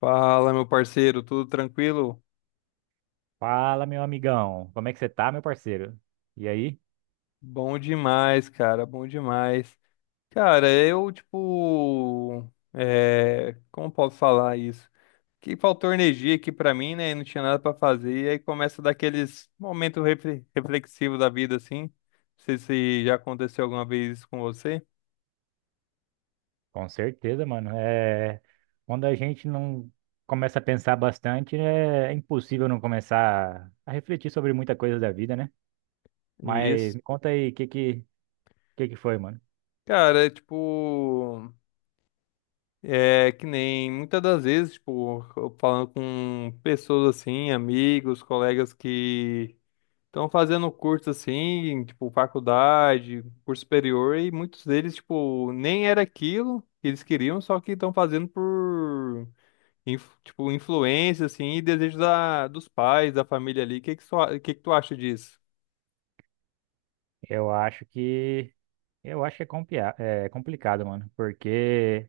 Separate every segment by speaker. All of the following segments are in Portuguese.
Speaker 1: Fala, meu parceiro, tudo tranquilo?
Speaker 2: Fala, meu amigão. Como é que você tá, meu parceiro? E aí?
Speaker 1: Bom demais. Cara, eu, tipo, como posso falar isso? Que faltou energia aqui pra mim, né? Não tinha nada pra fazer. E aí começa daqueles momentos reflexivos da vida, assim. Não sei se já aconteceu alguma vez isso com você.
Speaker 2: Com certeza, mano. Quando a gente não começa a pensar bastante, é impossível não começar a refletir sobre muita coisa da vida, né? Mas
Speaker 1: Isso.
Speaker 2: me conta aí, que foi, mano?
Speaker 1: Cara, é tipo, é que nem muitas das vezes, tipo, eu falando com pessoas assim, amigos, colegas que estão fazendo curso assim, tipo, faculdade, curso superior, e muitos deles, tipo, nem era aquilo que eles queriam, só que estão fazendo por, tipo, influência, assim, e desejo dos pais, da família ali. O que que tu acha disso?
Speaker 2: Eu acho que eu acho que é complicado, mano, porque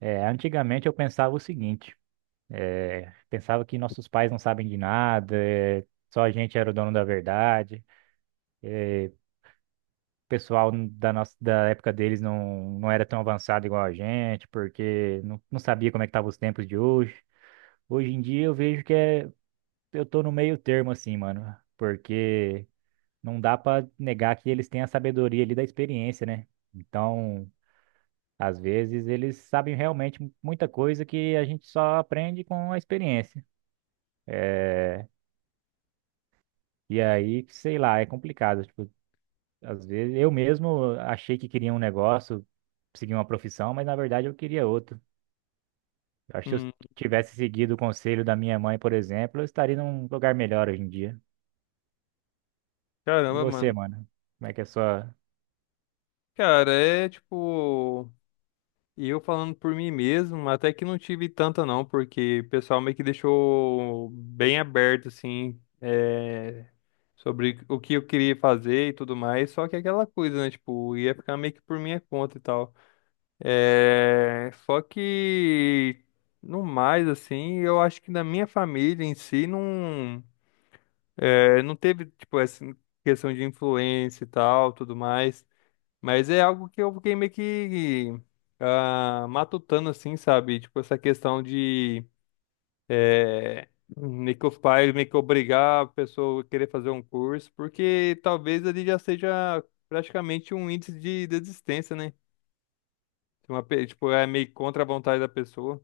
Speaker 2: é, antigamente eu pensava o seguinte, é, pensava que nossos pais não sabem de nada, é, só a gente era o dono da verdade. Pessoal da nossa da época deles não era tão avançado igual a gente, porque não sabia como é que estavam os tempos de hoje. Hoje em dia eu vejo que é, eu tô no meio termo assim, mano, porque não dá pra negar que eles têm a sabedoria ali da experiência, né? Então, às vezes eles sabem realmente muita coisa que a gente só aprende com a experiência. É, e aí, sei lá, é complicado. Tipo, às vezes eu mesmo achei que queria um negócio, seguir uma profissão, mas na verdade eu queria outro. Eu acho que se eu
Speaker 1: Hum,
Speaker 2: tivesse seguido o conselho da minha mãe, por exemplo, eu estaria num lugar melhor hoje em dia. E
Speaker 1: caramba,
Speaker 2: você,
Speaker 1: mano.
Speaker 2: mano? Como é que é a sua.
Speaker 1: Cara, é tipo. E eu falando por mim mesmo, até que não tive tanta não, porque o pessoal meio que deixou bem aberto, assim, sobre o que eu queria fazer e tudo mais, só que aquela coisa, né, tipo, ia ficar meio que por minha conta e tal. É, só que, no mais, assim, eu acho que na minha família em si não, não teve, tipo, essa questão de influência e tal, tudo mais. Mas é algo que eu fiquei meio que ah, matutando, assim, sabe? Tipo, essa questão de eh, meio que os pais meio que obrigar a pessoa a querer fazer um curso, porque talvez ele já seja praticamente um índice de desistência, né? Tipo, tipo, é meio contra a vontade da pessoa.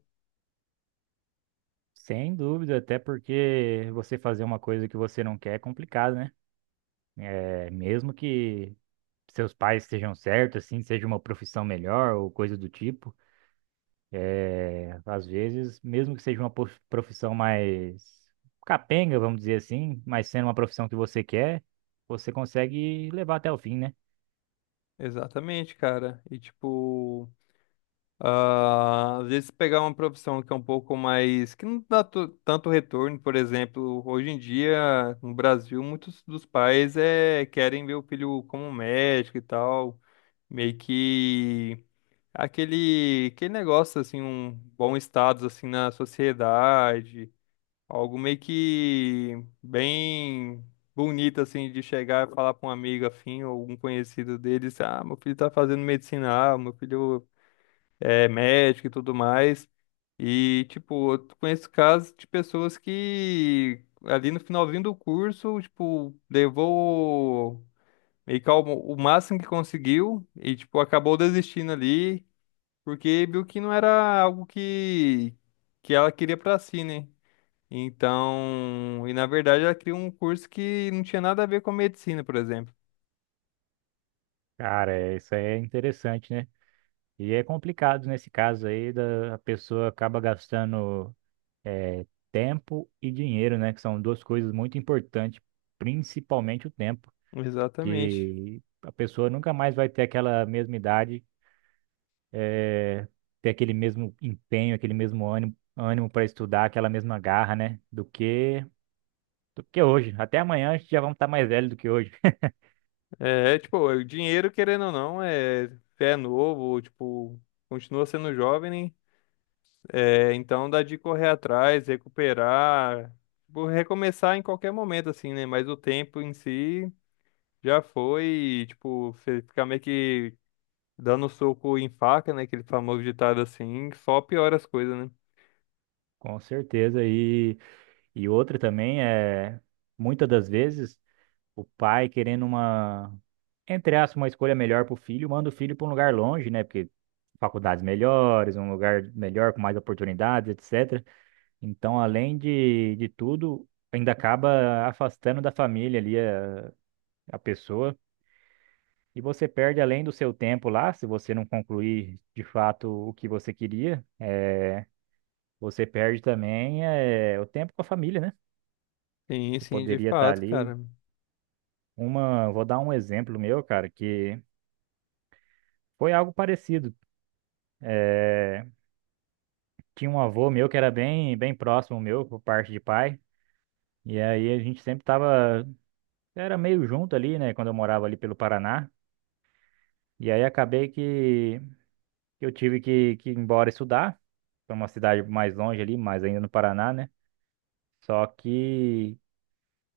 Speaker 2: Sem dúvida, até porque você fazer uma coisa que você não quer é complicado, né? É, mesmo que seus pais estejam certos, assim, seja uma profissão melhor ou coisa do tipo. Às vezes, mesmo que seja uma profissão mais capenga, vamos dizer assim, mas sendo uma profissão que você quer, você consegue levar até o fim, né?
Speaker 1: Exatamente, cara. E tipo. Ah, às vezes pegar uma profissão que é um pouco mais, que não dá tanto retorno, por exemplo, hoje em dia no Brasil muitos dos pais querem ver o filho como médico e tal, meio que aquele negócio assim, um bom status assim na sociedade, algo meio que bem bonito assim de chegar e falar para um amigo afim ou algum conhecido deles, ah, meu filho tá fazendo medicina, ah, meu filho é médico e tudo mais. E, tipo, eu conheço casos de pessoas que ali no finalzinho do curso, tipo, levou meio que o máximo que conseguiu e, tipo, acabou desistindo ali, porque viu que não era algo que ela queria pra si, né? Então, e na verdade ela queria um curso que não tinha nada a ver com medicina, por exemplo.
Speaker 2: Cara, isso é interessante, né? E é complicado nesse caso aí, da, a pessoa acaba gastando é, tempo e dinheiro, né? Que são duas coisas muito importantes, principalmente o tempo,
Speaker 1: Exatamente.
Speaker 2: que a pessoa nunca mais vai ter aquela mesma idade ter aquele mesmo empenho, aquele mesmo ânimo, ânimo para estudar, aquela mesma garra, né? Do que hoje. Até amanhã a gente já vamos estar mais velho do que hoje,
Speaker 1: É, é, tipo, o dinheiro, querendo ou não, é novo, tipo, continua sendo jovem, né? É, então dá de correr atrás, recuperar, tipo, recomeçar em qualquer momento, assim, né? Mas o tempo em si já foi, e, tipo, você ficar meio que dando soco em faca, né? Aquele famoso ditado assim, que só piora as coisas, né?
Speaker 2: com certeza. E outra também é muitas das vezes o pai querendo uma entre aspas uma escolha melhor para o filho, manda o filho para um lugar longe, né? Porque faculdades melhores, um lugar melhor com mais oportunidades, etc. Então, além de tudo, ainda acaba afastando da família ali a pessoa. E você perde além do seu tempo lá, se você não concluir de fato o que você queria, eh, você perde também eh, o tempo com a família, né?
Speaker 1: Sim,
Speaker 2: Você
Speaker 1: sim, de
Speaker 2: poderia estar
Speaker 1: fato,
Speaker 2: ali.
Speaker 1: cara.
Speaker 2: Uma, vou dar um exemplo meu, cara, que foi algo parecido. Eh, tinha um avô meu que era bem, bem próximo meu, por parte de pai, e aí a gente sempre tava, era meio junto ali, né, quando eu morava ali pelo Paraná. E aí acabei que que ir embora estudar para uma cidade mais longe ali, mas ainda no Paraná, né? Só que.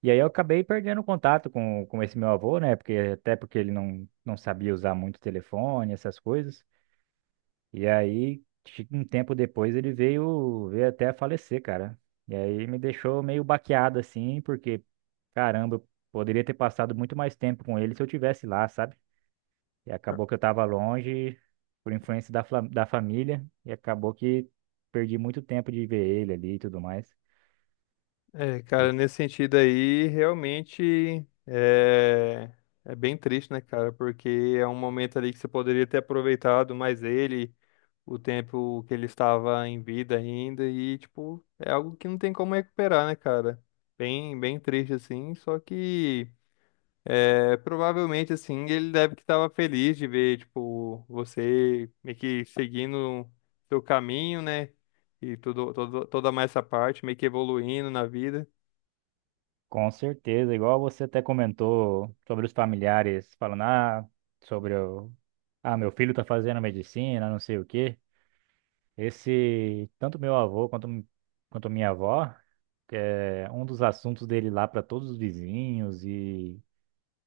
Speaker 2: E aí eu acabei perdendo contato com esse meu avô, né? Porque, até porque ele não sabia usar muito telefone, essas coisas. E aí, um tempo depois, ele veio, veio até a falecer, cara. E aí me deixou meio baqueado, assim, porque, caramba, eu poderia ter passado muito mais tempo com ele se eu tivesse lá, sabe? E acabou que eu tava longe, por influência da, fla- da família, e acabou que perdi muito tempo de ver ele ali e tudo mais.
Speaker 1: É, cara, nesse sentido aí, realmente é bem triste, né, cara? Porque é um momento ali que você poderia ter aproveitado mais ele, o tempo que ele estava em vida ainda, e, tipo, é algo que não tem como recuperar, né, cara? Bem, bem triste, assim, só que é, provavelmente, assim, ele deve que estava feliz de ver, tipo, você meio que seguindo seu caminho, né? E tudo, toda mais essa parte, meio que evoluindo na vida.
Speaker 2: Com certeza, igual você até comentou sobre os familiares falando, ah, sobre o, ah, meu filho tá fazendo medicina, não sei o quê. Esse, tanto meu avô quanto, quanto minha avó, é, um dos assuntos dele lá para todos os vizinhos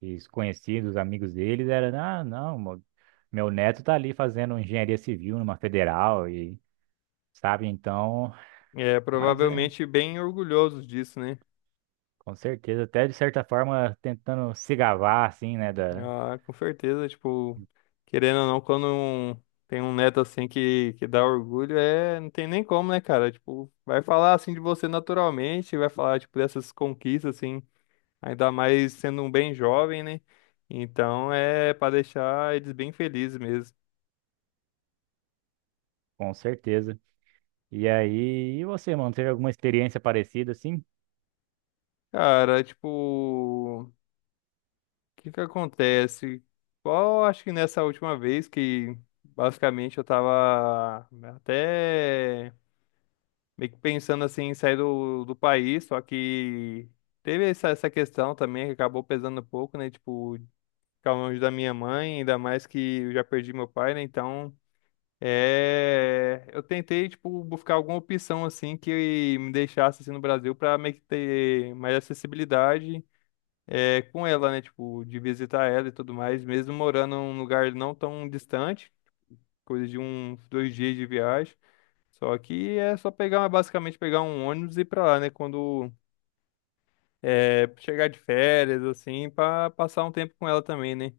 Speaker 2: e os conhecidos, amigos deles, era, ah, não, mo- meu neto tá ali fazendo engenharia civil numa federal e, sabe, então,
Speaker 1: É,
Speaker 2: mas é,
Speaker 1: provavelmente bem orgulhosos disso, né?
Speaker 2: com certeza, até de certa forma tentando se gabar, assim, né, da.
Speaker 1: Ah, com certeza, tipo, querendo ou não, tem um neto assim que dá orgulho, é, não tem nem como, né, cara? Tipo, vai falar assim de você naturalmente, vai falar, tipo, dessas conquistas, assim, ainda mais sendo um bem jovem, né? Então é pra deixar eles bem felizes mesmo.
Speaker 2: Com certeza. E aí, e você, mano, teve alguma experiência parecida assim?
Speaker 1: Cara, tipo. O que que acontece? Qual, acho que nessa última vez que basicamente eu tava até meio que pensando assim em sair do país, só que teve essa questão também que acabou pesando um pouco, né? Tipo, ficar longe da minha mãe, ainda mais que eu já perdi meu pai, né? Então, é, eu tentei, tipo, buscar alguma opção assim que me deixasse assim no Brasil pra meio que ter mais acessibilidade é, com ela, né? Tipo, de visitar ela e tudo mais, mesmo morando num lugar não tão distante, coisa de uns dois dias de viagem. Só que é só pegar, basicamente pegar um ônibus e ir pra lá, né? Quando é, chegar de férias, assim, pra passar um tempo com ela também, né?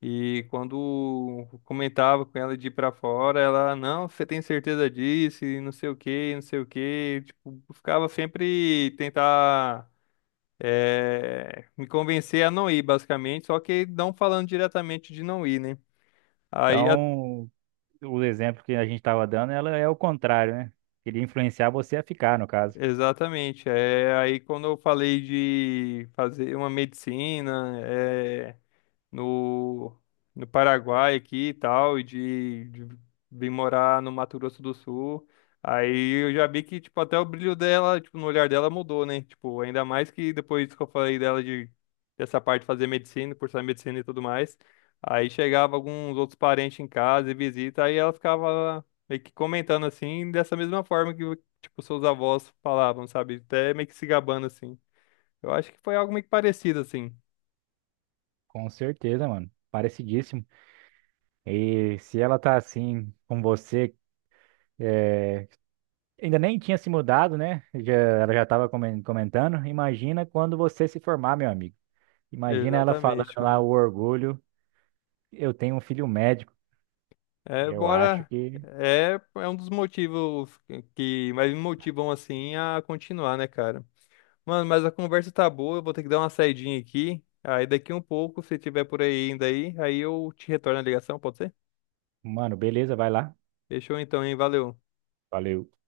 Speaker 1: E quando comentava com ela de ir pra fora, ela, não, você tem certeza disso, e não sei o quê, não sei o quê. Tipo, ficava sempre tentar é, me convencer a não ir, basicamente, só que não falando diretamente de não ir, né? Aí, a-
Speaker 2: Então, o exemplo que a gente estava dando, ela é o contrário, né? Queria influenciar você a ficar, no caso.
Speaker 1: exatamente, é, aí quando eu falei de fazer uma medicina, é, no, no Paraguai aqui e tal, e de vir morar no Mato Grosso do Sul. Aí eu já vi que, tipo, até o brilho dela, tipo, no olhar dela mudou, né? Tipo, ainda mais que depois que eu falei dela de dessa parte de fazer medicina, cursar medicina e tudo mais. Aí chegava alguns outros parentes em casa e visita, aí ela ficava meio que comentando assim, dessa mesma forma que, tipo, seus avós falavam, sabe? Até meio que se gabando assim. Eu acho que foi algo meio que parecido assim.
Speaker 2: Com certeza, mano. Parecidíssimo. E se ela tá assim com você, ainda nem tinha se mudado, né? Já, ela já estava comentando. Imagina quando você se formar, meu amigo. Imagina ela falando
Speaker 1: Exatamente,
Speaker 2: lá
Speaker 1: mano.
Speaker 2: o orgulho. Eu tenho um filho médico.
Speaker 1: É,
Speaker 2: Eu acho
Speaker 1: bora.
Speaker 2: que,
Speaker 1: É, é um dos motivos que mais me motivam assim a continuar, né, cara? Mano, mas a conversa tá boa, eu vou ter que dar uma saidinha aqui. Aí daqui um pouco, se tiver por aí ainda aí, aí eu te retorno a ligação, pode ser?
Speaker 2: mano, beleza, vai lá.
Speaker 1: Fechou então, hein? Valeu.
Speaker 2: Valeu.